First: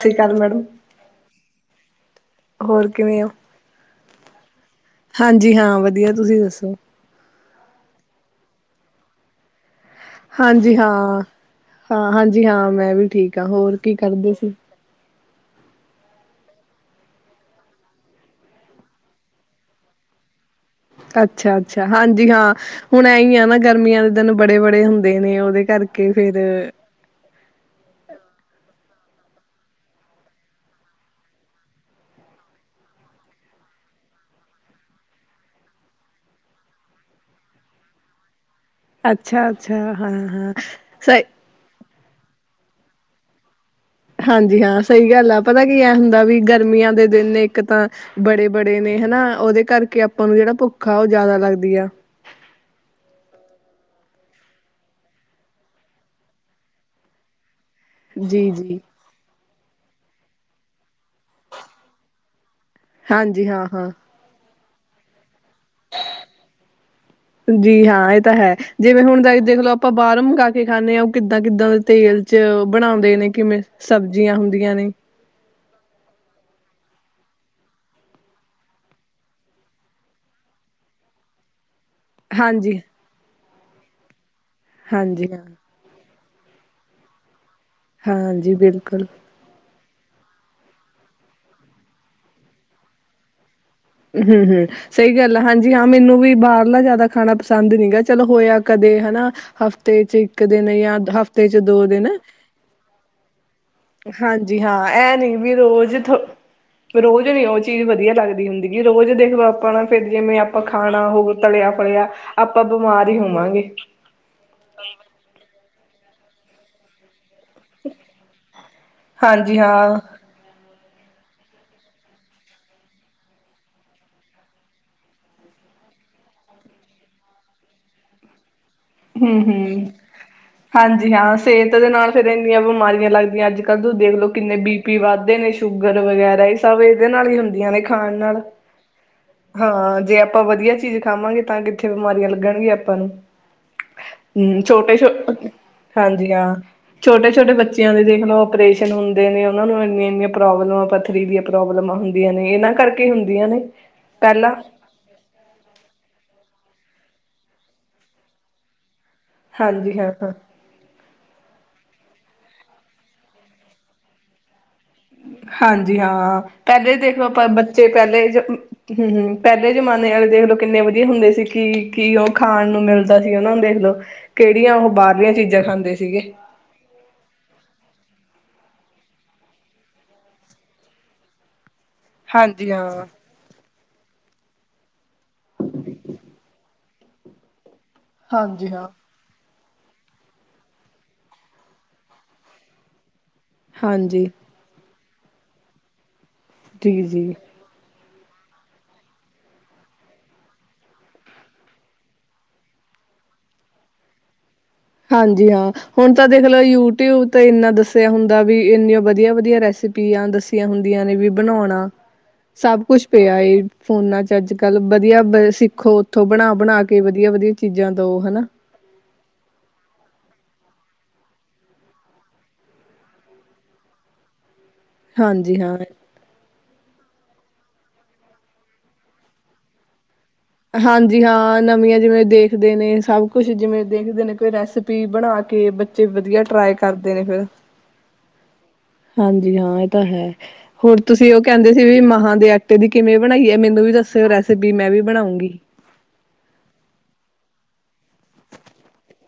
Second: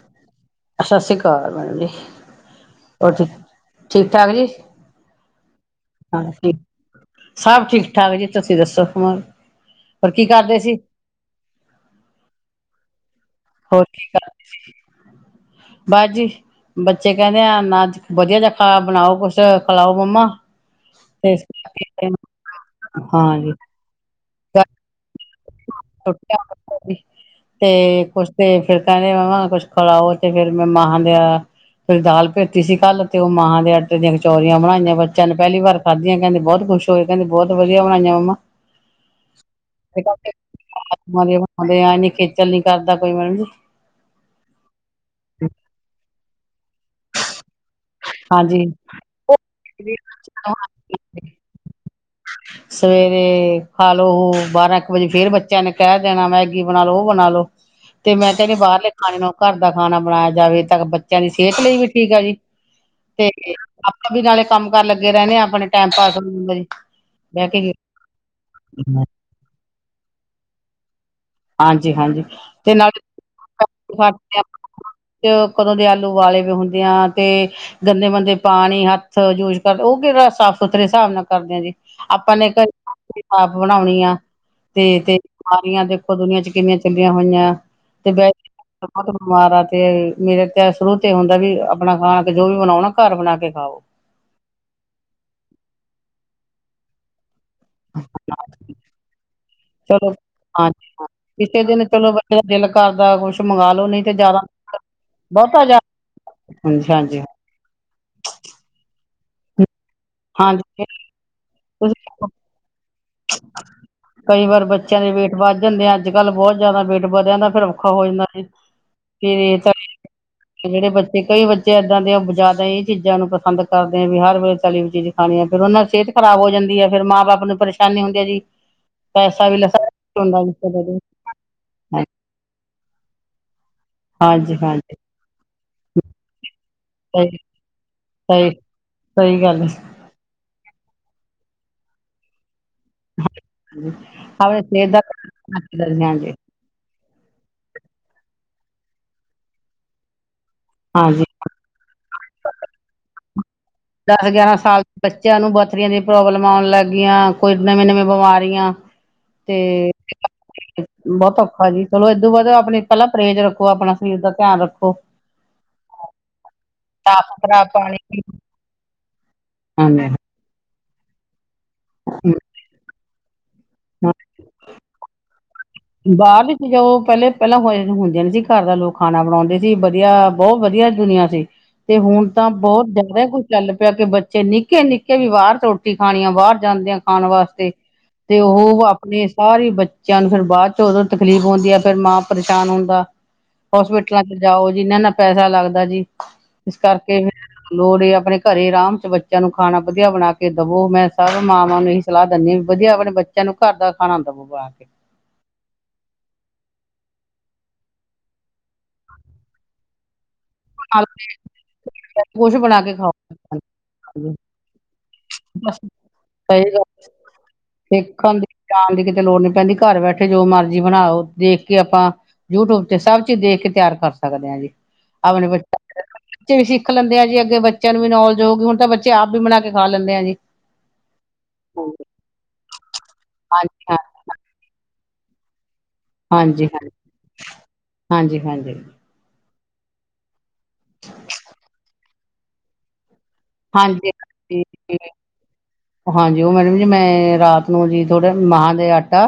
ਠੀਕ ਸਤਿ ਸ੍ਰੀ ਅਕਾਲ ਮੈਡਮ ਜੀ ਹੋਰ ਕਿਵੇਂ ਠੀਕ ਹੋ? ਠੀਕ ਠਾਕ ਜੀ ਹਾਂਜੀ ਹਾਂ ਵਧੀਆ ਤੁਸੀਂ ਦੱਸੋ ਸਭ ਠੀਕ--ਠਾਕ ਜੀ ਤੁਸੀਂ ਦੱਸੋ ਹੋਰ ਕੀ ਕਰਦੇ ਹਾਂਜੀ ਸੀ ਹਾਂ, ਹਾਂ ਹਾਂਜੀ ਹਾਂ, ਮੈਂ ਵੀ ਠੀਕ। ਤਾਂ ਹੋਰ ਕੀ ਕਰਦੀ ਸੀ। ਬਸ ਜੀ, ਬੱਚੇ ਕਹਿੰਦੇ ਆ, ਅੱਜ ਵਧੀਆ ਜਾ ਖਾ ਬਣਾਓ ਕੁਛ ਖਲਾਓ ਮੰਮਾ। ਤੇ ਇਸ ਅੱਛਾ--ਅੱਛਾ ਕਰਕੇ ਹਾਂਜੀ ਹਾਂ ਹੁਣ ਐਹੀ ਆ ਹਾਂਜੀ ਨਾ ਗਰਮੀਆਂ। ਤਨ ਬੜੇ--ਬੜੇ ਹੁੰਦੇ ਨੇ ਉਹ ਤੇ ਕੁੱਛ ਦੇ [unintelligible] ਤੇ ਫਿਰਕਹਿੰਦੇ ਮੰਮ, ਕੁਛ ਖਲਾਓ, ਤੇ ਫੇਿਰ ਮੈਂ ਮਹਾਂ ਦੀ ਦਾਲ ਭੇਤੀਸੀਕੱਲ, ਤੇ ਉਹ ਮਾਹਾਂ ਦੇ ਆਟੇ ਦੀਆਂ ਕਚੋਰੀਆਂ ਬਣਾਈਆਂ, ਬੱਚਿਆਂ ਨੇ ਪਹਿਲੀ ਵਾਰ ਖਾਧੀਆਂ। ਕਹਿੰਦੇ ਬਹੁਤ ਖੁਸ਼ ਹੋਏ ਕਹ ਬਹੁਤ ਵਧੀਆ ਬਣਾਈਆਂ ਮੰਮ। ਅੱਛਾ--ਅੱਛਾ ਹਾਂ--ਹਾ। ਮੰਮੀ, ਪਾਪਾ, ਦੇ ਆਣਕੇ ਪਹਿਲੀ ਕਰਦਾ ਕੋਈ ਮੈਮ ਨਈ। ਹਾਂਜੀ, ਹਾਂ ਸਹੀ ਗਲ ਅ, ਪਤਾ ਕੀ ਐ ਹੁੰਦਾ ਵੀ। ਗਰਮੀਆਂ ਦੇ ਦਿਨ ਇੱਕ ਤਾਂ ਹਾਂਜੀ। ਬੜੇ--ਬੜੇ ਨੇ ਹਨਾ, ਉਹਦੇ ਕਰਕੇ ਆਪਾਂ ਨੂੰ ਜਿਹੜਾ ਭੁੱਖ ਆ, ਉਹ ਜ਼ਿਆਦਾ ਲੱਗਦੀ ਆ। ਹੈਲੋ ਬਾਰਾਂ, ਇਕ, ਵਜੇ ਫੇਰ ਬੱਚਿਆਂ ਨੇ ਕਹਿ ਦੇਣਾ ਮੈਗੀ ਬਣਾ ਲੋ ਉਹ ਬਣਾ ਲੋ। ਤੇ ਮੈਂ ਤੇ ਜੀ ਕਹਿਣੀ ਜੀ ਬਾਹਰਲੇ ਖਾਣੇ ਤੋਂ ਘਰ ਦਾ ਖਾਣਾ ਬਣਾਇਆ ਜਾਵੇ ਤ ਬੱਚਿਆਂ ਨੇ ਐ ਵੀ, ਠੀਕ ਆ ਜੀ ਤੇ ਹਾਂਜੀ ਹਾਂ ਹਾਂ ਆਪਾ ਵੀ ਨਾਲੇ। ਕੰਮ ਕਰਨ ਲੱਗੇ ਰਹਿਣੇ ਆਪਾਂ ਕੇ ਜੀ ਹਾਂ ਇਹ ਤਾਂ ਹੈ। ਜਿਵੇਂ ਹੁਣ ਤ ਦੇਖਲੋ ਆਪਾਂ, ਬਾਹਰੋਂ ਮੰਗਾ ਕੇ ਖਾਂਦੇ ਹਾਂ। ਕਿੱਦਾਂ, ਕਿੱਦਾਂ ਤੇਲ ਹਾਂਜੀ-ਹਾਂਜੀ ਚ ਤੇ ਨਾਲੇ ਬਣਾਉਂਦੇ ਨੇ ਕਿਵੇਂ, ਸਬਜ਼ੀਆਂ ਸਾਡੇ ਹੁੰਦੀਆਂ ਨੇ। ਚ ਕਦੋਂ ਦੇ ਆਲੂ ਵਾਲੇ ਵੀ ਹੁੰਦੇ ਆ, ਤੇ ਗੰਦੇ ਮੰਦੇ ਪਾਣੀ ਹੱਥ ਜੂਜ ਕਰਦੇ, ਓ ਕਿਹੜਾ ਸਾਫ਼ ਸੁਥਰੇ, ਹਿਸਾਬ ਨਾਲ ਕਰਦੇ ਆ ਜੀ। ਆਪਾਂ ਨੇ ਹਾਂਜੀ ਆਪ ਬਣਾਉਣੀ ਆ ਤੇ, ਤੇ ਹਾਂਜੀ ਹਾਂ ਬਿਮਾਰੀਆਂ ਦੇਖੋ ਦੁਨੀਆ ਚ ਕਿੰਨੀਆਂ ਚੰਗੀਆਂ ਹੋਈਆਂ ਤੇ ਮੈਂ, ਹਾਂਜੀ ਬਿਲਕੁਲ ਬਹੁਤ ਬਿਮਾਰ ਆ ਤੇ ਮੇਰਾ ਤੇ ਸ਼ੁਰੂ ਤੋਂ ਹੁੰਦਾ, ਵੀ ਆਪਣਾ ਖਾਣਾ ਕੇ ਜੋ ਵੀ ਬਨਾਣਾ, ਘਰ ਬਣਾ ਕੇ ਖਾਓ ਹੂ--ਹੂ ਸਹੀ ਗੱਲ ਆ ਹਾਂਜੀ, ਹਾਂ ਮੈਨੂੰ ਵੀ ਬਾਹਰਲਾ ਜਿਆਦਾ ਖਾਣਾ ਪ ਤਗ ਨਈ ਚਲੋ ਹੋਇਆ ਕਦੇ ਹਨਾ ਹਫ਼ਤੇ ਚਲੋ ਚ ਇੱਕ ਦਿਨ ਹਾਂਜੀ ਜਾਂ ਹਾਂ ਹਫ਼ਤੇ ਚ ਕਿਸੇ ਦੋ ਦਿਨ ਚਲੋ ਬੱਚੇ ਦਾ ਦਿਲ ਕਰਦਾ ਕੁਛ ਮੰਗਵਾ ਲੋ ਨਹੀਂ ਤੇ ਜ਼ਿਆਦਾ ਹਾਂਜੀ ਹਾਂ ਇਹ ਨੀ ਬਹੁਤਾ ਜ਼ਿਆਦਾ ਰੋਜ਼ ਹਾਂਜੀ ਹਾਂਜੀ ਨਈ ਉਹ ਚੀਜ਼ ਵਧੀਆ ਲੱਗਦੀ ਹੁੰਦੀ ਮੂਜੇ, ਦੇਖ ਲੋ ਆਪਾਂ ਫਿਰ ਜਿਵੇਂ, ਆਪਾਂ ਹਾਂਜੀ ਖਾਣਾ ਹੋਊ ਤਲਿਆ ਫਲਿਆ, ਤੁਸੀਂ ਆਪਾਂ ਬਿਮਾਰ ਹੀ ਹੋਵਾਂਗੇ ਕਈ ਵਾਰ ਬੱਚਿਆਂ ਦੇ ਵੇਟ ਬ ਵੱ ਜਾਂਦੇ ਆ ਅੱਜ ਕੱਲ੍ਹ ਬਹੁਤ ਜ਼ਿਆਦਾ ਬੇਟ ਵਧਿਆਂ ਦਾ ਫਿਰ ਔਖਾ ਹੋ ਜਾਂਦਾ ਸੀ ਫਰ ਹਾਂਜੀ ਇਹ ਤਾਂ ਹਾਂ। ਜਿਹੜੇ ਬੱਚੇ ਤੇ ਕਈ ਬੱਚੇ ਇਏਦਾਂ ਦੇ ਜ਼ਿਆਦਾ ਇਹ ਚੀਜ਼ਾਂ ਨੂੰ ਪਸੰਦ ਕਰਦੇ ਆ ਵੀ ਹਰ ਵ ਚਾਲੀ ਵੀ ਚੀਜ਼ ਖਾਣੀ ਹੈ ।ਫੇਿਰ ਉਹਨਾਂ ਦੀ ਸਿਹਤ ਖਰਾਬ ਹੋ ਜਾਂਦੀ ਹੈ ਫਿਰ ਮਾਂ ਬਾਪ ਨੂੰ ਪਰੇ। ਸ਼ਾਨੇ ਹੁੰਦੇ ਆ ਜੀ। ਹਮ, ਹਮ ਹੁੰਦਾ ਜੀ ਹਾਂਜੀ ਹਾਂ ਸਿਹਤ ਦੇ ਨਾਲ ਫੇਿਰ ਇੰਨੀਆਂ ਬਿਮਾਰੀਆਂ ਲੱਗਦੀਆਂ ਅੱਜ ਕੱਲ ਦ ਦੇਖਲੋ ਕਿੰਨੇ ਹਾਂਜੀ ਬੀ ਹਾਂਜੀ ਪੀ ਵੱਧਦੇ ਨੇ ਸ਼ੂਗਰ ਵਗੈਰਾ ਸਭ ਇਹਦੇ ਨਾਲ ਸਹੀ ਹੀ ਹੁੰਦੀਆਂ ਨੇ ਖਾਣ ਨਾਲ ਸਹੀ ਸਹੀ ਗੱਲ ਹੈ ਹਾਂ ਜੇ ਆਪਾਂ ਵਧੀਆ ਚੀਜ਼ ਖਾਵਾਂਗੇ ਤਾਂ ਕਿੱਥੇ ਬਿਮਾਰੀਆਂ ਲੱਗਣਗ ਆਪਾਂ [unintelligible] ਪਰ ਪਰ ਜੀ। ਹਮ ਆਪਣੇ ਸਿਹਤ ਛੋਟੇ ਦਾ ਛੋ ਹਾਂਜੀ ਹਾਂ। ਛੋਟੇ, ਛੋਟੇ ਬੱਚਿਆਂ ਦੇਖ ਲਓ ਆਪਓਰੇਸ਼ਨ ਹੁੰਦੇ ਨੇ ਉਹਨਾਂ ਨੂੰ ਇੰਨੀਆਂ ਇੰਨੀਆਂ। ਪ੍ਰੋਬਲਮਾਂ ਪੱਥਰੀ ਹਾਂਜੀ ਦੀਆਂ ਪ੍ਰੋਬਲਮਾਂ ਹੁੰਦੀਆਂ ਨੇ ਇਹਨਾਂ ਕਰਕੇ ਹੁੰਦੀ। ਹੁੰਦੀਆਂ ਨੇ ਦਸ ਪਹਿਲਾਂ ਗਿਆਰਾਂ ਸਾਲ ਬੱਚਿਆਂ ਪੱਥਰੀਆਂ ਦੀ ਪ੍ਰੋਬਲਮ ਆਉਣ ਲੱਗ ਬੱਚਿਆਂ ਨੂੰ ਕੋਈ ਨਵੀਆਂ ਨਵੀਆਂ ਬਿਮਾਰੀਆਂ ਤੇ ਹਾਂਜੀ ਹਾਂ ਹਾਂ। ਬਹੁਤ ਔਖਾ ਜੀ ਚਲੋ ਏਦੋਂ ਬਾਅਦ ਆਪਣੀ ਪਹਿਲਾਂ ਪਰਹੇਜ਼ ਰੱਖੋ ਆਪਣਾ ਸਰੀਰ ਦਾ ਧਿਆਨ ਰੱਖੋ ਹਾਂਜੀ ਹਾਂ। ਪਹਿਲੇ ਦੇਖੋ ਸਾਫ਼ ਆਪਾਂ ਸੁਥਰਾ ਬੱਚੇ ਪਾਣੀ ਪਹਿਲੇ। ਹਮ, ਹਮ। ਪਹਿਲੇ ਹਾਂਜੀ ਜਮਾਨੇ ਵਾਲੇ ਦੇਖ ਲੋ ਕਿੰਨੇ ਵਧੀਆ ਹੁੰਦੇ ਸੀ ਕੀ ਕੀ ਉਹ ਖਾਣ ਨੂੰ ਮਿਲਦਾ ਸੀ ਉਹਨਾਂ ਦੇ ਤਲ ਕਿਹੜੀਆਂ ਉਹ ਬਾਹਰਲੀਆਂ ਚ ਪੀਜ਼ਾ ਖਾਂਦੇ ਸੀਗੇ ਬਾਅਦ ਵਿੱਚ ਜੋ ਪਹਿਲੇ ਪਹਿਲਾਂ ਹੋ ਹੁੰਦਿਆਂ ਨੇ ਸੀ ਘਰ ਦਾ ਲੋਕ ਖਾਣਾ ਬਣਾਉਂਦੇ ਸੀ ਵਧੀਆ ਬਹੁਤ ਵਧਆ ਦੁਨੀਆਂ ਸੀ ਤੇ ਹੁਣ ਤਾਂ ਹਾਂਜੀ ਬਹੁਤ ਹਾਂ ਜ਼ਿਆਦਾ ਹੀ ਕਈ ਚੱਲ ਪਿਆ ਕਿ ਬੱਚੇ ਨਿੱਕੇ ਨਿੱਕੇ ਵੀ ਬਾਹਰ ਰੋਟੀ ਖਾਣੀ ਆ ਬਾਹਰ ਜਾਂਦੇ ਆ ਖਾਣ ਵਾਸਤੇ ਤੇ ਹਾਂਜੀ ਉਹ ਹਾਂ ਆਪਣੇ ਸਾਰੇ ਹੀ ਬੱਚਿਆਂ ਨੂੰ ਫਿਰ ਬਾਅਦ ਉਦੋਂ ਤਕਲੀਫ਼ ਹੁੰਦੀ ਆ ਫੇਰ ਮਾਂ ਪਰੇਸ਼ਾਨ ਹੁੰਦਾ ਹੋਸਪਿਟਲਾਂ ਹਾਂਜੀ ਚ ਜਾਓ ਜਿਨ੍ਹਾਂ ਨਾਲ ਪੈਸਾ ਲੱਗਦਾ ਜੀ ਇਸ ਜੀ ਕਰਕੇ ਜੀ ਲੋੜ ਆਪ ਆਪਣੇ ਘਰੇ ਆਰਾਮ ਚ ਬੱਚਿਆਂ ਨੂੰ ਖਾਣਾ ਵਧੀਆ ਬਣਾ ਕੇ ਦਵੋ ਮੈਂ ਸਭ ਮਾਵਾਂ ਨੂੰ ਇਹੀ ਸਲਾਹ ਦਿੰਦੀ ਹਾਂ ਵੀ ਵਧੀਆ ਆਪਣੇ ਬੱਚਿਆਂ ਨੂੰ ਘਰ ਦਾ ਖਾਣਾ ਦਵੋ ਬਣਾ ਕੇ ਹਾਂਜੀ ਹਾਂ ਹੁਣ ਤਾਂ ਦੇਖ ਲਓ ਯੂਟਿਊਬ ਤੇ ਇੰਨਾ ਦੱਸਿਆ ਹੁੰਦਾ ਵੀ ਇੰਨੀ ਵਧੀਆ ਵਧੀਆ ਰੈਸਪੀ ਆ ਦ ਹੁੰਦੀਆਂ ਨੇ ਵੀ ਬਣਾਉਣਾ ਬਣਾ ਸਭ ਕੇ ਕੁਛ ਖਾਓ ਪਿਆ ਫੋਨਾ ਚ ਅੱਜ ਕੱਲ ਵਧੀਆ ਬਸ ਸਿੱਖੋ ਉੱਥੋਂ ਬਣਾ ਸਹੀ ਬਣਾ ਗੱਲ ਕੇ ਵਧੀਆ ਵਧੀਆ ਚੀਜ਼ਾਂ ਦਓ ਦੇਖਣ ਹਨਾ ਦੀ ਜਾਣ ਦੀ ਕਿਤੇ ਲੋੜ ਨੀ ਪੈਂਦੀ ਘਰ ਬੈਠੇ ਜੋ ਮਰਜੀ ਬਣਾਓ ਦੇਖ ਕੇ ਆਪਾਂ ਯੂਟਿਊਬ ਤੇ ਸਭ ਚੀਜ਼ ਦੇਖ ਕੇ ਤਿਆਰ ਕਰ ਸਕਦੇ ਹਾਂ ਜੀ ਆਪਣੇ ਹਾਂਜੀ ਬੱਚੇ ਹਾਂ ਬੱਚੇ ਵੀ ਸਿੱਖ ਲੈਂਦੇ ਆ ਜੇ ਅੱਗੇ ਬੱਚਿਆਂ ਨੂੰ ਵੀ ਨੌਲੇਜ ਹੋਊਗੀ ਹੁਣ ਤਾਂ ਬੱਚੇ ਆਪ ਵੀ ਬਣਾ ਕੇ ਖਾ ਲੈਂਦੇ ਪਿਆ ਜੀ ਹਾਂਜੀ ਹਾਂ ਨਵੀਆਂ ਹਾਂਜੀ ਜਿਵੇਂ ਦੇਖਦੇ ਨੇ ਸਭ ਕੁਛ ਜਿਵੇਂ ਹਾਂਜੀ ਦੇਖਦੇ ਨੇ ਕੋਈ ਰੈਸਪੀ ਬਣਾ ਕੇ ਵਧੀਆ ਹਾਂਜੀ, ਟਰਾਈ ਹਾਂਜੀ, ਕਰਦੇ ਨੇ ਫਿਰ ਹਾਂਜੀ, ਹਾਂਜੀ, ਹਾਂਜੀ ਜੀ ਹਾਂ ਇਹ ਤਾਂ ਹੈ ਹੋਰ ਤੁਸੀਂ ਉਹ ਕਹਿੰਦੇ ਸੀ ਵੀ ਮਹਾਂ ਆਟੇ ਦੀ ਕਿਵੇਂ ਬਣਾਈਏ ਮੈਨੂੰ ਵੀ ਹਾਂਜੀ, ਦੱਸਿਓ ਹਾਂਜੀ। ਰੈਸਪੀ ਮੈਂ ਵੀ ਬਣਾਉਗਾ ਹਾਂਜੀ ਉਹ ਮੈਡਮ ਜੀ ਮੈਂ ਰਾਤ ਨੂੰ ਜੀ ਥੋੜੇ ਮਾਂ ਦੇ ਆਟਾ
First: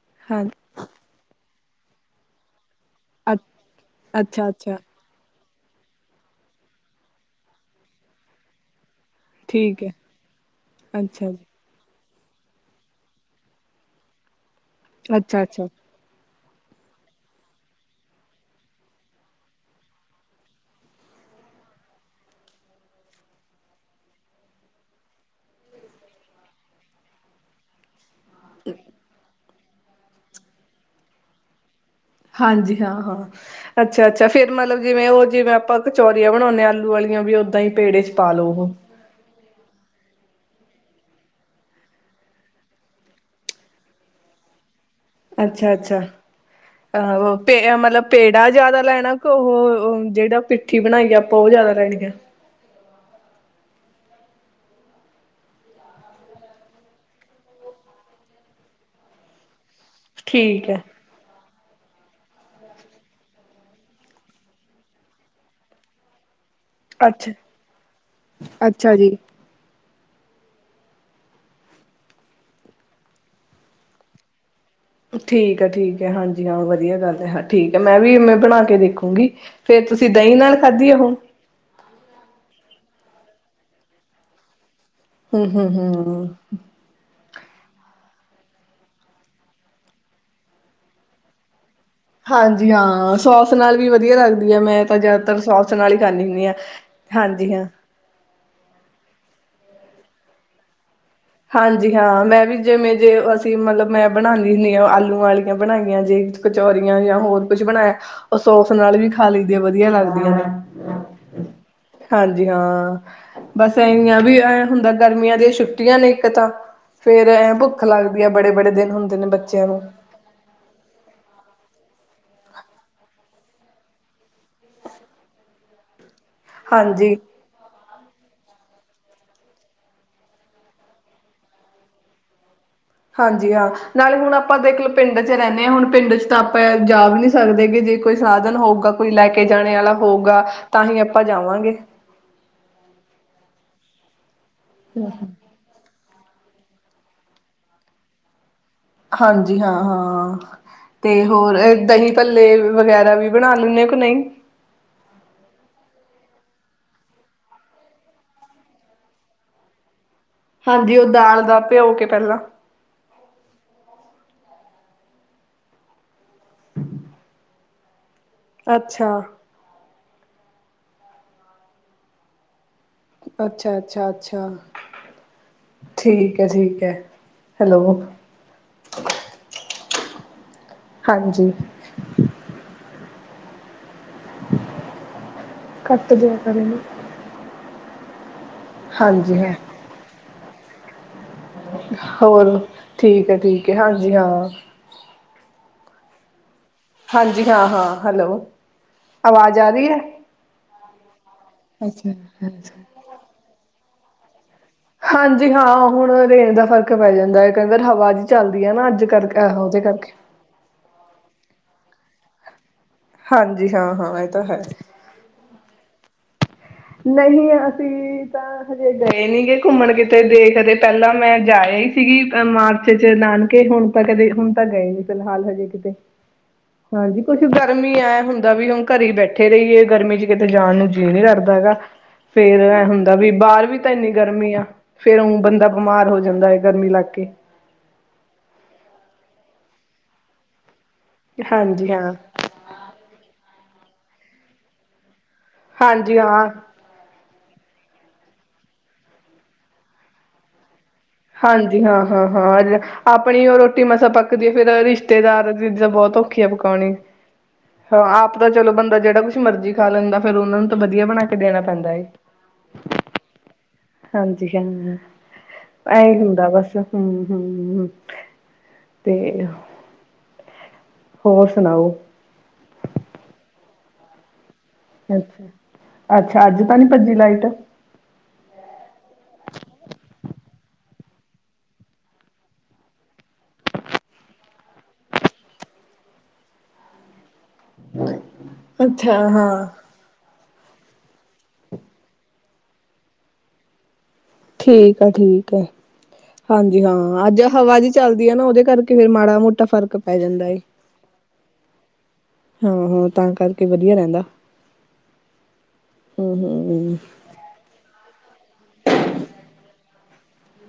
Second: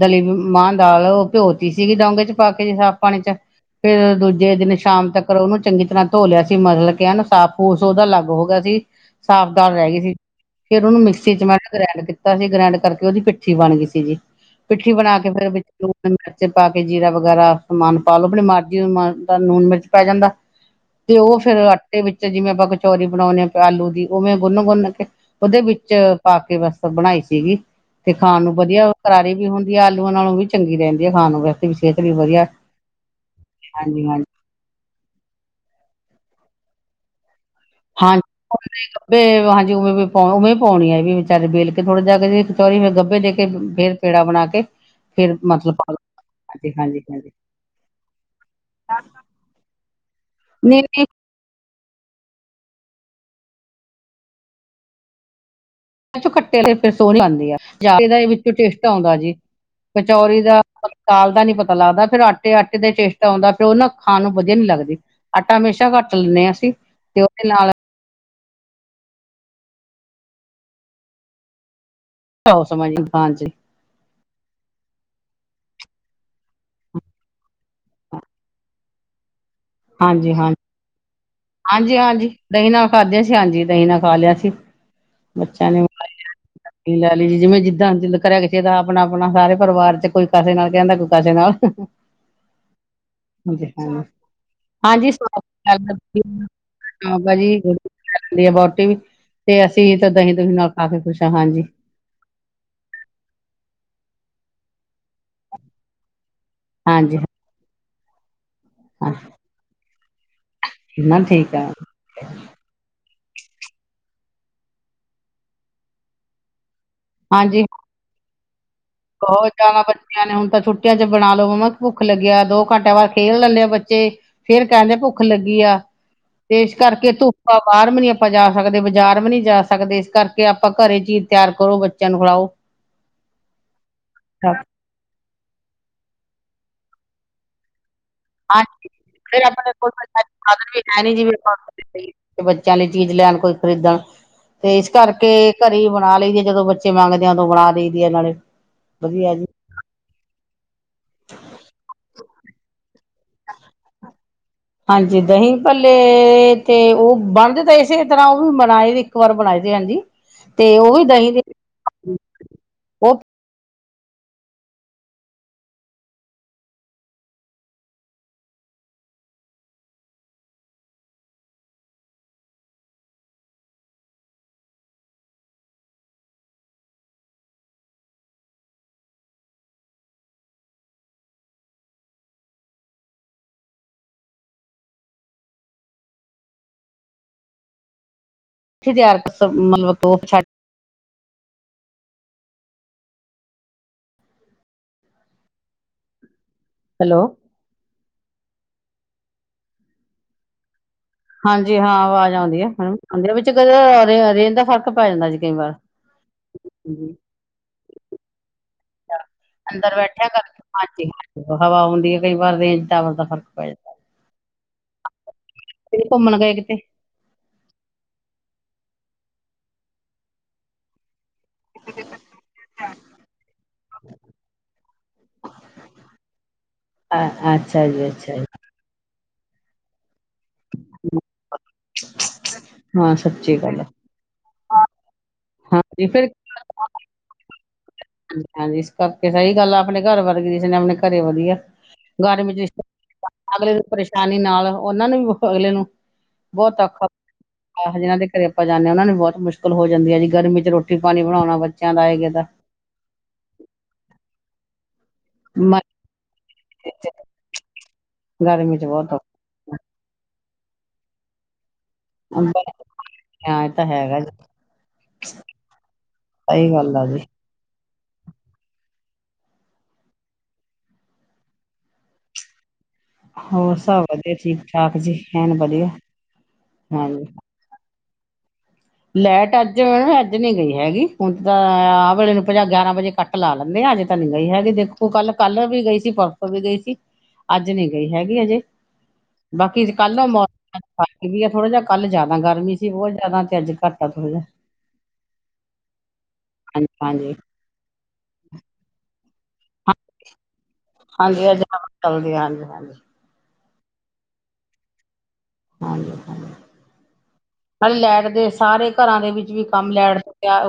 ਦਲੀਬ ਹਾਂ ਮਾਂ ਦਾਲ ਘਿਓ ੀ ਸੀਗੀ ਡੋਂਗੇ ਚ ਪਾ ਜ ਸਾਫ਼ ਪਾਣੀ ਚ ਅ ਫਿਰ ਅੱਛਾ ਦੂਜੇ ਦਿਨ ਅੱਛਾ ਸ਼ਾਮ ਤੱਕ ਉਹਨੂੰ ਚੰਗੀ ਤਰ੍ਹਾਂ ਧੋ ਲਿਆ ਸੀ ਮਤਲਬ ਕਹਿਣੂੰ ਸਾਫ਼ ਪੂਸ ਉਹਦਾ ਅਲੱਗ ਹੋ ਗਿਆ ਸੀ ਸਾਫ਼ ਦਾਲ ਠੀਕ ਰਹਿ ਹੈ ਗਈ ਸੀ ਫਿਰ ਉਹਨੂੰ ਅੱਛਾ ਮਿਕਸੀ ਚ ਮੈਂ ਗ੍ਰੈਂਡ ਕੀਤਾ ਤਾਂ ਅਸੀਂ ਗ੍ਰੈਂਡ ਕਰਕੇ ਉਹਦੀ ਪਿੱਠੀ ਬਣ ਗਈ ਸੀ ਜੀ ਪਿੱਠੀ ਜੀ ਬਣਾ ਕੇ ਅੱਛਾ ਫਿਰ ਵਿੱਚ ਅੱਛਾ ਕਚੇ ਪਾ ਕੇ ਜੀਰਾ ਵਗੈਰਾ ਸਮਾਨ ਪਾ ਲਓ ਆਪਣੀ ਮਰਜ਼ੀ ਦਾ ਨੂਣ ਮਿਰਚ ਪੈ ਜਾਂਦਾ ਤੇ ਉਹ ਫਿਰ ਆਟੇ ਵਿੱਚ ਜਿਵੇਂ ਆਪਾਂ ਕਚੋਰੀ ਬਣਾਉਣੇ ਆ ਆਲੂ ਦੀ ਉਹ ਮੈਂ ਗੁਨ ਗੁੰਨ ਕੇ ਉਹਦੇ ਵਿੱਚ ਪਾ ਕੇ ਬਸ ਬਣਾਈ ਸੀਗੀ ਤੇ ਖਾਣ ਨੂੰ ਵਧੀਆ ਕਰਾਰੇ ਵੀ ਹੁਣ ਆਲੂਆਂ ਨਾਲੋਂ ਵੀ ਚੰਗੀ ਰਹਿੰਦੀ ਆ ਖਾਣ ਵ ਹਾਂਜੀ ਹਾਂ ਹਾਂ ਹਾਂਜੀ ਅੱਛਾ ਹਾਂਜੀ ਅੱਛਾ ਫਿਰ ਮਤਲਬ ਜਿਵੇਂ ਉਹ ਜਿਵੇਂ ਆਪਾਂ ਕਚੌ ਬਣਾਉਂਦੇ ਆਲੂ ਵਾਲੀਆਂ ਵੀ ਹੀ ਪੇੜੇ ਚ ਹਾਂਜੀ ਪਾ ਲਓ ਉਹ [unintelligible] ਹਾਂਜੀ। ਉਵੇਂ ਵੀ ਪਾ ਉਵੇਂ ਪਾਉਣੀ ਆ ਵੀ ਬਾਰੇ ਵੇਲ ਕੇ ਥੋੜੇ ਜਾ ਕੇ ਕਚੋਾਰੀ ਗੱਭੇ ਦੇ ਕੇ ਫੇਰ ਪੇੜਾ ਬਣਾ ਕੇ। ਫੇਰ ਮਤਲਬ ਪਾ ਅੱਛਾ-ਅੱਛਾ ਹਾਂਜੀ ਹਾਂਜੀ ਹਾਂਜੀ ਆਹੇ ਮਤਲਬ ਪੇੜਾ ਜਿਆਦਾ ਲੈਣਾ ਕਿ ਔਹੋ ਜਿਹੜਾ ਪਿੱਠੀ ਨਹੀਂ ਬਣਾਈਏ ਨਹੀਂ ਆਪਾਂ ਉਹ ਜਿਆਦਾ। ਲੈਣੀ ਐ। ਕੱਟੇ ਤੇ ਫਿਰ ਸੋਹ ਆਂਦੀ ਆ ਜਾ ਦਾ ਵਿੱਚੋਂ ਟੇਸਟ ਆਦਾ ਜੀ। ਕਚੋਰੀ ਦਾ ਠੀਕ ਹੈ। ਪਕਾਲ ਦਾ ਨੀ ਪਤਾ। ਪਤਾ ਲੱਗਦਾ ਫੇਰ ਆਟੇ-ਆਟੇ ਦਾ ਚੇਟ ਆਦਾ ਫਿਰ ਉਹ ਨਾ ਖਾਣ ਨੂੰ ਵਧੀਆ ਨੀ ਲਗਦੀ ਆਟਾ ਹਮੇਸ਼ਾ ਘੱਟ ਲੈਂਨੇ ਆ ਅਸੀ। ਤੇ ਅੱਛਾ। ਉਥੇ ਨਾਲ, ਅੱਛਾ ਜੀ, ਹੋ ਸਮਝ ਹਾਂਜੀ, ਠੀਕ ਹੈ ਠੀਕ ਹੈ, ਹਾਂਜੀ ਹਾਂ ਵਧੀਆ ਗੱਲ ਐ ਹਾਜੀ। ਠੀਕ ਹੈ ਮੈਂ ਵੀ ਬਣਾ ਕੇ ਦੇਖੋ। ਗੀ, ਫੇਰ ਤੁਸੀਂ ਦਹੀਂ ਨਾਲ ਖਾਧੀ ਆ ਹੁਣ? ਹਾਂਜੀ-ਹਾਂਜੀ ਦਹੀਂ ਨਾਲ ਖਾਦਿਆਂ ਸੀ ਹਾਂਜੀ ਦਹੀਂ ਨਾਲ ਖਾ ਲਿਆ ਸੀ। ਹੂੰ-ਹੂੰ-ਹੂੰ, ਜ ਜਿਵੇਂ ਜਿੱਦਾਂ ਦਿਲ ਕਰਿਆ ਕਿਸੇ ਦਾ ਆਪਣਾ ਆਪਣਾ ਸਾਰੇ ਪਰਿਵਾਰ ਚ ਕੋਈ ਕੇ ਨਾਲ ਕਹਿੰਦਾ ਕੋਈ ਕੇ ਨਾਲ, ਹਾਂਜੀ ਹਾਂ ਸੋਸ ਹਾਂਜੀ ਨਾਲ ਵੀ ਵਧੀਆ ਲੱਗਦੀ ਹੈ ਮੈਂ ਤਾਂ ਜ਼ਿਆਦਾਤਰ ਸੋਸ ਨਾਲ ਹੀ, ਖਾਂਦੀ ਹੁੰਦੀ ਹਾਂ, ਹਾਂਜੀ ਭਾਜੀ ਹਾਂ ਦੀ ਆ ਬਹੁਟੀ ਵੀ, ਤੇ ਅਸੀਂ ਤਾਂ ਦਹੀਂ ਦੁਹੀਂ ਨਾਲ ਖਾ ਕੇ ਖੁਸ਼ ਆ। ਹਾਂਜੀ, ਹਾਂ ਮੈਂ ਵੀ ਜਿਵੇਂ ਜੇ ਅਸੀਂ ਮਤਲਬ ਮੈਂ ਬਣਾਦੀ ਹੁੰਦੀ ਆਲੂ ਆਲੀਆਂ ਬਣਾਈਆਂ ਜੇ ਕਚੌਰੀਆਂ ਹਾਂਜੀ ਜਾਂ ਹੋਰ ਕੁਝ ਬਣਾਇਆ। ਉਹ ਸੋਸ ਨਾਲ ਵੀ ਹਾਂ ਖਾ ਲਈਦੇ ਆ ਵਧੀਆ ਲੱਗਦਾ। ਨਾ ਠੀਕ ਆ [inaudible] ਹਾਂਜੀ, ਹਾਂ। ਬਸ ਇਨਆਂ ਵੀ ਹੁੰਦਾ ਗਰਮੀਆਂ ਦੀਆਂ ਛੁੱਟੀਆਂ ਨੇ ਇਕ ਤਾ ਫੇਰ ਐਂ ਹਾਂਜੀ, ਭੁੱਖ ਲੱਗਦੀ ਐ। ਬੜੇ ਬੜੇ ਦਿਨ ਹੁੰਦੇ ਨੇ ਬਹੁਤ ਬੱਚਿਆਂ ਨੂੰ ਜ਼ਿਆਦਾ ਬੱਚਿਆਂ ਨੇ ਹੁਣ ਤਾਂ ਛੁੱਟੀਆਂ ਚ ਬਣਾ ਲੋ ਮੰਮਾ ਭੁੱਖ ਭੁੱਖ ਲੱਗਿਆ ਦੋ ਘੰਟਿਆਂ ਬਾਅਦ ਖੇਲ ਲੈਂਦੇ ਆ ਬੱਚੇ ਫੇਰ ਕਹਿੰਦੇ ਆ ਭੁੱਖ ਲੱਗੀ ਆ ਤੇ ਇਸ ਕਰਕੇ ਹਾਂਜੀ ਧੁੱਪਾ ਬਾਹਰ ਵੀ ਨੀ ਆਪਾਂ ਜਾ ਸਕਦੇ ਬਾਜ਼ਾਰ ਵੀ ਨੀ ਜਾ ਸਕਦੇ ਇਸ ਕਰਕੇ ਆਪਾਂ ਘਰੇ ਚੀਜ਼ ਤਿਆਰ ਕਰੋ ਬੱਚਿਆਂ ਨੂੰ ਖਲਾਓ। ਹਾਂਜੀ ਹਾਂ। ਨਾਲੇ ਹੁਣ ਆਪਾਂ ਦੇਖ ਲਓ ਪਿੰਡ ਇਥੇ ਰਹਿੰਦੇ ਹਾਂ ਹੁਣ ਪਿੰਡ ਚ ਤਾਂ ਆਪਾਂ ਜਾ ਵੀ ਨਹੀਂ ਸਕਦੇ ਗ ਜੇ ਕੋਈ ਸਾਧਨ ਹਾਂਜੀ ਹੋਊਗਾ ਕੋਈ ਲੈ ਕੇ ਫਰ ਆਪਣੇ ਜਾਣੇ ਕੋ ਵਾਲਾ ਹੋਊਗਾ ਫ ਤਾਂ ਹੀ ਵੀਣੀ ਆਪਾਂ ਜੀ ਵੀ ਜਾਵਾਂਗੇ ਬੱਚਿਆਂ ਲਈ ਚੀਜ਼ ਲੈਣ ਕੋਈ ਖਰੀਦਣ ਤੇ ਇਸ ਕਰਕੇ ਘਰੇ ਬਣਾ ਲਈਏ ਜਦੋਂ ਬੱਚੇ ਮੰਗਦਿਆਂ ਤੋਂ ਬਣਾ ਦੇ ਦੀ ਆ ਇਹਨਾਂ ਨੇ ਹਾਂਜੀ ਹਾਂ-ਹਾਂ ਤੇ ਹੋਰ ਦਹੀਂ ਭੱਲੇ ਵਗੈਰਾ ਵੀ ਬਣਾ ਲੈਂਨ ਕੋ ਨਹੀਂ ਤੇ-ਤੇ ਉਹ ਬਣਦੇ ਤਾਂ ਇਸੇ ਤਰ੍ਹਾਂ ਉਹ ਵੀ ਬਣਾਏ ਇੱਕ ਵਾਰ ਬਣਾਏ ਹਾਂਜੀ ਤੇ ਹਾਂਜੀ ਵੀ ਉਹ ਦਹੀਂ ਦੇ ਦਾਲ ਦਾ ਭਿਓ ਕੇ ਪਹਿਲਾਂ ਉਹ ਅੱਛਾ ਅੱਛਾ-ਅੱਛਾ-ਅੱਛਾ ਠੀਕ ਹੈ-ਠੀਕ ਹੈ ਹੈਲੋ ਹਾਂਜੀ ਕੱਟ ਦੀਆਂ ਕਰੇ ਨੂੰ ਮਤਲਬ ਤੋਹ ਛੱਡ ਹੋਰ ਠੀਕ ਹੈ-ਠੀਕ ਹੈ ਹਾਂਜੀ ਹਾਂ ਹੈਲੋ ਹਾਂਜੀ ਹਾਂ-ਹਾਂ ਹੈਲੋ ਆਵਾਜ਼ ਆ ਰਹੀ ਹੈ ਹਾਂਜੀ ਹਾਂ ਅੱਛਾ ਆਵਾਜ਼ ਆਉਂਦੀ ਹੈ ਅੱਛਾ ਆਉਂਦੀ ਆ ਵਿੱਚ ਕ ਹਰੇ ਦਾ ਫ਼ਰਕ ਪੈ ਜਾਂਦਾ ਜੀ ਕਈ ਹਾਂਜੀ ਵਾਰ ਹਾਂ ਹੁਣ ਰੇਨ ਦਾ ਫਰਕ ਪੈ ਜਾਂਦਾ ਹੈ ਕਹਿੰਦੇ ਹਵਾ ਜਿ ਚੱਲਦੀ ਆ ਨਾ ਅੱਜ ਕਰਕੇ ਆ ਉਹਦੇ ਅੰਦਰ ਕਰਕੇ ਬੈਠਿਆ ਹਾਂਜੀ ਹਾਂਜੀ ਹਵਾ ਆਉਂਦੀ ਹੈ ਕਈ ਵਾਰ ਰੇਂਜ ਟਾਵਰ ਦਾ ਫ਼ਰਕ ਪੈ ਹਾਂਜੀ ਹਾਂ ਜਾਂਦਾ ਹਾਂ ਇਹ ਤਾਂ ਹੈ। ਘੁੰਮਣ ਗਏ ਨਹੀਂ ਅਸੀਂ ਤਾਂ। ਗਏ ਨੀ ਗ ਘੁੰਮਣ ਕਿਤੇ ਦੇ ਕਦੇ ਪਹਿਲਾਂ ਮੈਂ ਜਾਇਆ ਹੀ ਸੀਗੀ ਮਾਰਚ ਚ ਨਾਨਕੇ ਹੁਣ ਤਾਂ ਕਦੇ ਹੁਣ ਤਾਂ ਗਏ ਨ ਫਿਲਹਾਲ ਹਜੇ ਕਿਤੇ ਹਾਂਜੀ ਕੁਛ ਗਰਮ ਅੱਛਾ ਹੀ ਜੀ ਆਇਆ ਅੱਛਾ ਜੀ ਹੁੰਦਾ ਵੀ ਹੁਣ ਘਰੇ ਬੈ [inaudible] ਕਿਤੇੇ ਜਾਣ ਨੂੰ ਜੇ ਨੀ ਲਗਦਾ ਫੇਰ ਇਹ ਹੁੰਦਾ ਹਾਂ ਵੀ ਸੱਚੀ ਬਾਹਰ ਵੀ ਗੱਲ ਹੈ ਤਾਂ ਇੰਨੀ ਗਰਮੀ ਆ। ਫੇਰ ਬੰਦਾ ਹਾਂਜੀ ਬਿਮਾਰ ਹੋ ਫਿਰ ਜਾਂਦਾ ਹੈ ਗਰਮੀ ਲਾਗ ਕੇ ਹਾਂਜੀ ਇਸ ਕਰਕੇ ਸਹੀ ਗੱਲ ਆਪਣੇ ਘਰ ਵਰ ਗਈ ਜਿਸ ਨ ਹਾਂਜੀ ਹਾਂ। [inaudible] ਪਰੇਸ਼ਾਨੀ ਨਾਲ ਉਹਨਾਂ ਨੂੰ ਵੀ ਅਗਲੇ ਨੂੰ ਹਾਂਜੀ ਹਾਂ ਬਹੁਤ ਔਖਾ ਜਿਹਨ੍ਹਾਂ ਦੇ ਘਰੇ ਆਪਾਂ ਜਾਂਦੇ ਹ ਉਹਨਾਂ ਨੂੰ ਬਹੁਤ ਮੁਸ਼ਕਿਲ ਹੋ ਜਾਂਦੀ ਹੈ ਜੀ ਗਰਮੀ ਚ ਰੋਟੀ ਪਾਣੀ ਬਣਾਉਣਾ ਹਾਂਜੀ ਬੱਚਿਆਂ ਦਾ ਹਾਂ ਹਾਂ ਹੈਗਾ ਦਾ ਹਾਂ ਆਪਣੀ ਉਹ ਰੋਟੀ ਮਸਾਂ ਪੱਕਦੀ ਹੈ ਫੇਰ ਰਿਸ਼ਤੇਦਾਰ ਮ ਚੀਜ਼ਾਂ ਬਹੁਤ [unintelligible] ਹਾਂ ਆਪ ਤਾਂ ਚਲੋ ਗਰਮੀ ਚ ਬੰਦਾ ਬਹੁਤ ਜਿਹੜਾ ਔਖਾ। ਕੁਛ ਮਰਜੀ ਖਾ ਲੈਂਦਾ ਫਿਰ ਉਹਨਾ ਨੂੰ ਤਾਂ ਵਧੀਆ ਬਣਾ ਕੇ ਦੇਣਾ ਪੈਂਦਾ ਏ ਇਹ ਤਾਂ ਹੈਗਾ। ਐਹੀ ਹੁੰਦਾ ਸਹੀ ਕੂਛ ਹੂੰ ਗੱਲ ਆ ਜੀ ਹੂੰ ਹੂੰ ਤੇ ਹੋਰ ਸੁਨਾਓ ਹੋਰ ਸਭ ਵਧਈਆ ਜੀ ਅੱਛਾ ਐਨ ਵਧੀਆ ਅੱਛਾ ਅੱਜ ਤਾਂ ਨੀ ਭੱਜੀ ਹਾਂਜੀ ਲਾਈਟ ਲੈਟ ਅੱਜ ਮ ਅੱਜ ਨੀ ਗਈ ਹੈਗੀ ਹੁਣ ਤਾਂ ਆਹ ਵੇਲੇ ਨੂੰ ਪੰਜ ਗਿਆਰਾਂ ਵਜੇ ਕੱਟ ਲਾ ਲੈਂਦੇ ਆ ਅੱਜ ਤਾਂ ਨੀ ਗਈ ਹੈਗੀ ਦੇਖੋ ਕੱਲ ਕਲਰ ਵੀ ਗਈ ਸੀ ਪਰਸੋ ਵੀ ਗਈ ਸੀ। ਅੱਜ ਨੀ ਗਈ ਹੈਗੀ ਅਜੇ ਅੱਛਾ ਹਾਂ ਬਾਕੀ ਕੱਲੋਂ ਮੌਸਮ [inaudible] ਵੀ ਥੋੜਾ ਜਹਾ ਕੱਲ ਜਾਂਦਾ ਗਰਮੀ ਸੀ ਬਹੁਤ ਜ਼ਿਆਦਾ ਤੇ ਅੱਜ ਘੱਟ ਆ ਥੋੜਾ ਜਿਹਾ ਠੀਕ ਆ ਠੀਕ ਹੈ ਹਾਂਜੀ ਹਾਂ ਅੱਜ ਹਵਾ ਜਿ ਚੱਲਦੀ ਹੈ ਨਾ ਉਹਦੇ ਕਰਕੇ ਫਿਰ ਮਾੜਾ ਮੋਟਾ ਤਾਂ ਹਾਂ ਫ਼ਰਕ ਪੈ ਜਾਂਦਾ ਏ ਹਾਂਜੀ ਅਜ ਚੱਲਦੀ ਆ ਹਾਂਜੀ ਹਾਂਜੀ। ਕਿ ਵਧੀਆ ਰਹਿੰਦਾ। ਹਾਂਜੀ ਹਮ ਹਮ ਨਾਲੇ ਲੈਟ ਸਾਰੇ ਘਰਾਂ ਦੇ ਵਿੱਚ ਵੀ ਕੰਮ ਲੈਟ ਸੁਟਿਆ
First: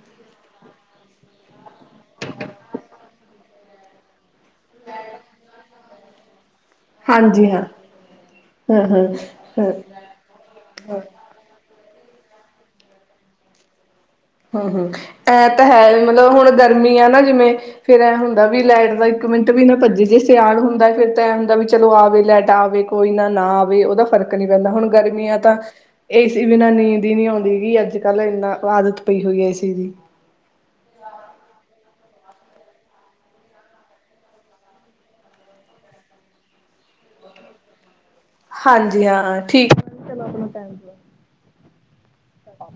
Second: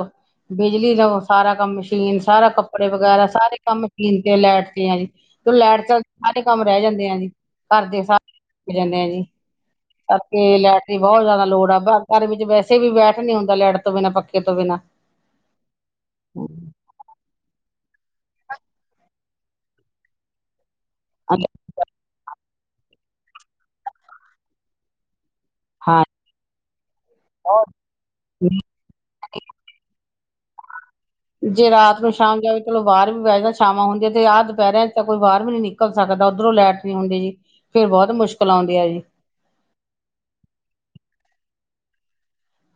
ਬਿਜਲੀ ਦਾ ਸਾਰਾ ਕੰਮ ਮਸ਼ੀਨ ਸਾਰਾ ਕੱਪੜੇ ਵਗੈਰਾ ਸਾਰੇ ਕੰਮ ਮਸ਼ੀਨ ਤੇ ਲਾਇਟ ਤੇ ਆ ਜੀ ਤੇ ਲੈਟ ਚਲ ਸਾਰੇ ਕੰਮ ਰਹਿ ਜਾਂਦੇ ਆ ਜੀ ਹਾਂਜੀ ਹਾਂ ਘਰ ਦੇ ਸਾਰੇ ਹਾਂ ਜਾਂਦੇ ਹਾਂ ਆ ਜੀ। ਹਾਂ ਤਾਂਕੇ ਲੈਟ ਦੀ ਬਹੁਤ ਜ਼ਿਆਦਾ ਲੋੜ ਆ। ਘਰ ਵਿੱਚ ਵੈਸੇ ਵੀ ਬੈਠ ਨੀ ਹੁੰਦਾ ਲੈਟ ਤੋਂ ਬਿਨਾਂ ਪੱਖੇ ਤੋਂ ਹੂੰ ਬਿਨਾਂ ਹੂੰ ਐ ਤਾਂ ਹੈ ਵੀ ਮਤਲਬ ਹੁਣ ਗਰਮੀ ਆ ਨਾ ਜਿਵੇਂ ਫੇਰ ਇਹ ਹੁੰਦਾ ਵੀ ਲਾਈਟ ਦਾ ਇੱਕ ਮਿੰਟ ਵੀ ਨਾ ਭੱਜੀੇ ਜੇ ਸਿਆਲ ਹੁੰਦਾ ਫੇਰ ਤਾਂ ਇਹ ਹੁੰਦਾ ਵੀ ਚਲੋ ਆਵੇ ਲੈਟ ਤਾ ਆਵੇ ਕੋਈ ਨਾ ਨਾ ਆਵੇ ਉਹਦਾ ਫਰਕ ਨਹੀਂ ਪੈਂਦਾ ਹੁਣ ਗਰਮੀਆਂ ਤਾਂ ਹਾਂ ਏਸੀ ਬਿਨਾਂ ਨੀਂਦ ਹੀ ਨਹੀਂ ਆਉਂਦੀਗੀ ਅੱਜ ਕੱਲ ਇੰਨਾ ਆਦਤ ਹੋਈ ਇਸੇ ਦੀ। [unintelligible] ਜੇ ਰਾਤ ਨੂੰ ਸ਼ਾਮ ਜਾਵੇ ਚਲੋ ਬਾਹਰ ਵੀ ਬੈਠਦਾ, ਛਵਾਂ ਹੁੰਦੀਆਂ ਤੇ ਆਹ ਦੁਪਹਿਰਿਆਂ ਤਾਂ ਕੋਈ ਬਾਹਰ ਵੀ ਨੀ ਨਿਕਲ ਸਕਦਾ, ਉੱਧਰੋਂ ਲੈਟ ਨੀ ਹੁੰਦੀ ਜੀ। ਫੇਰ ਬਹੁਤ ਮੁਸ਼ਕਿਲ ਆਉਂਦੀ ਆ ਜੀ ਹਾਂਜੀ, ਹਾਂ ਠੀਕ ਚਲੋ ਆਪਣਾ [unintelligible]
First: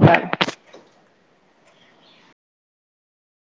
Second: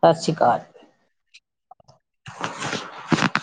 ਸਾਸੀ ਅਕਾਲ [unintelligible]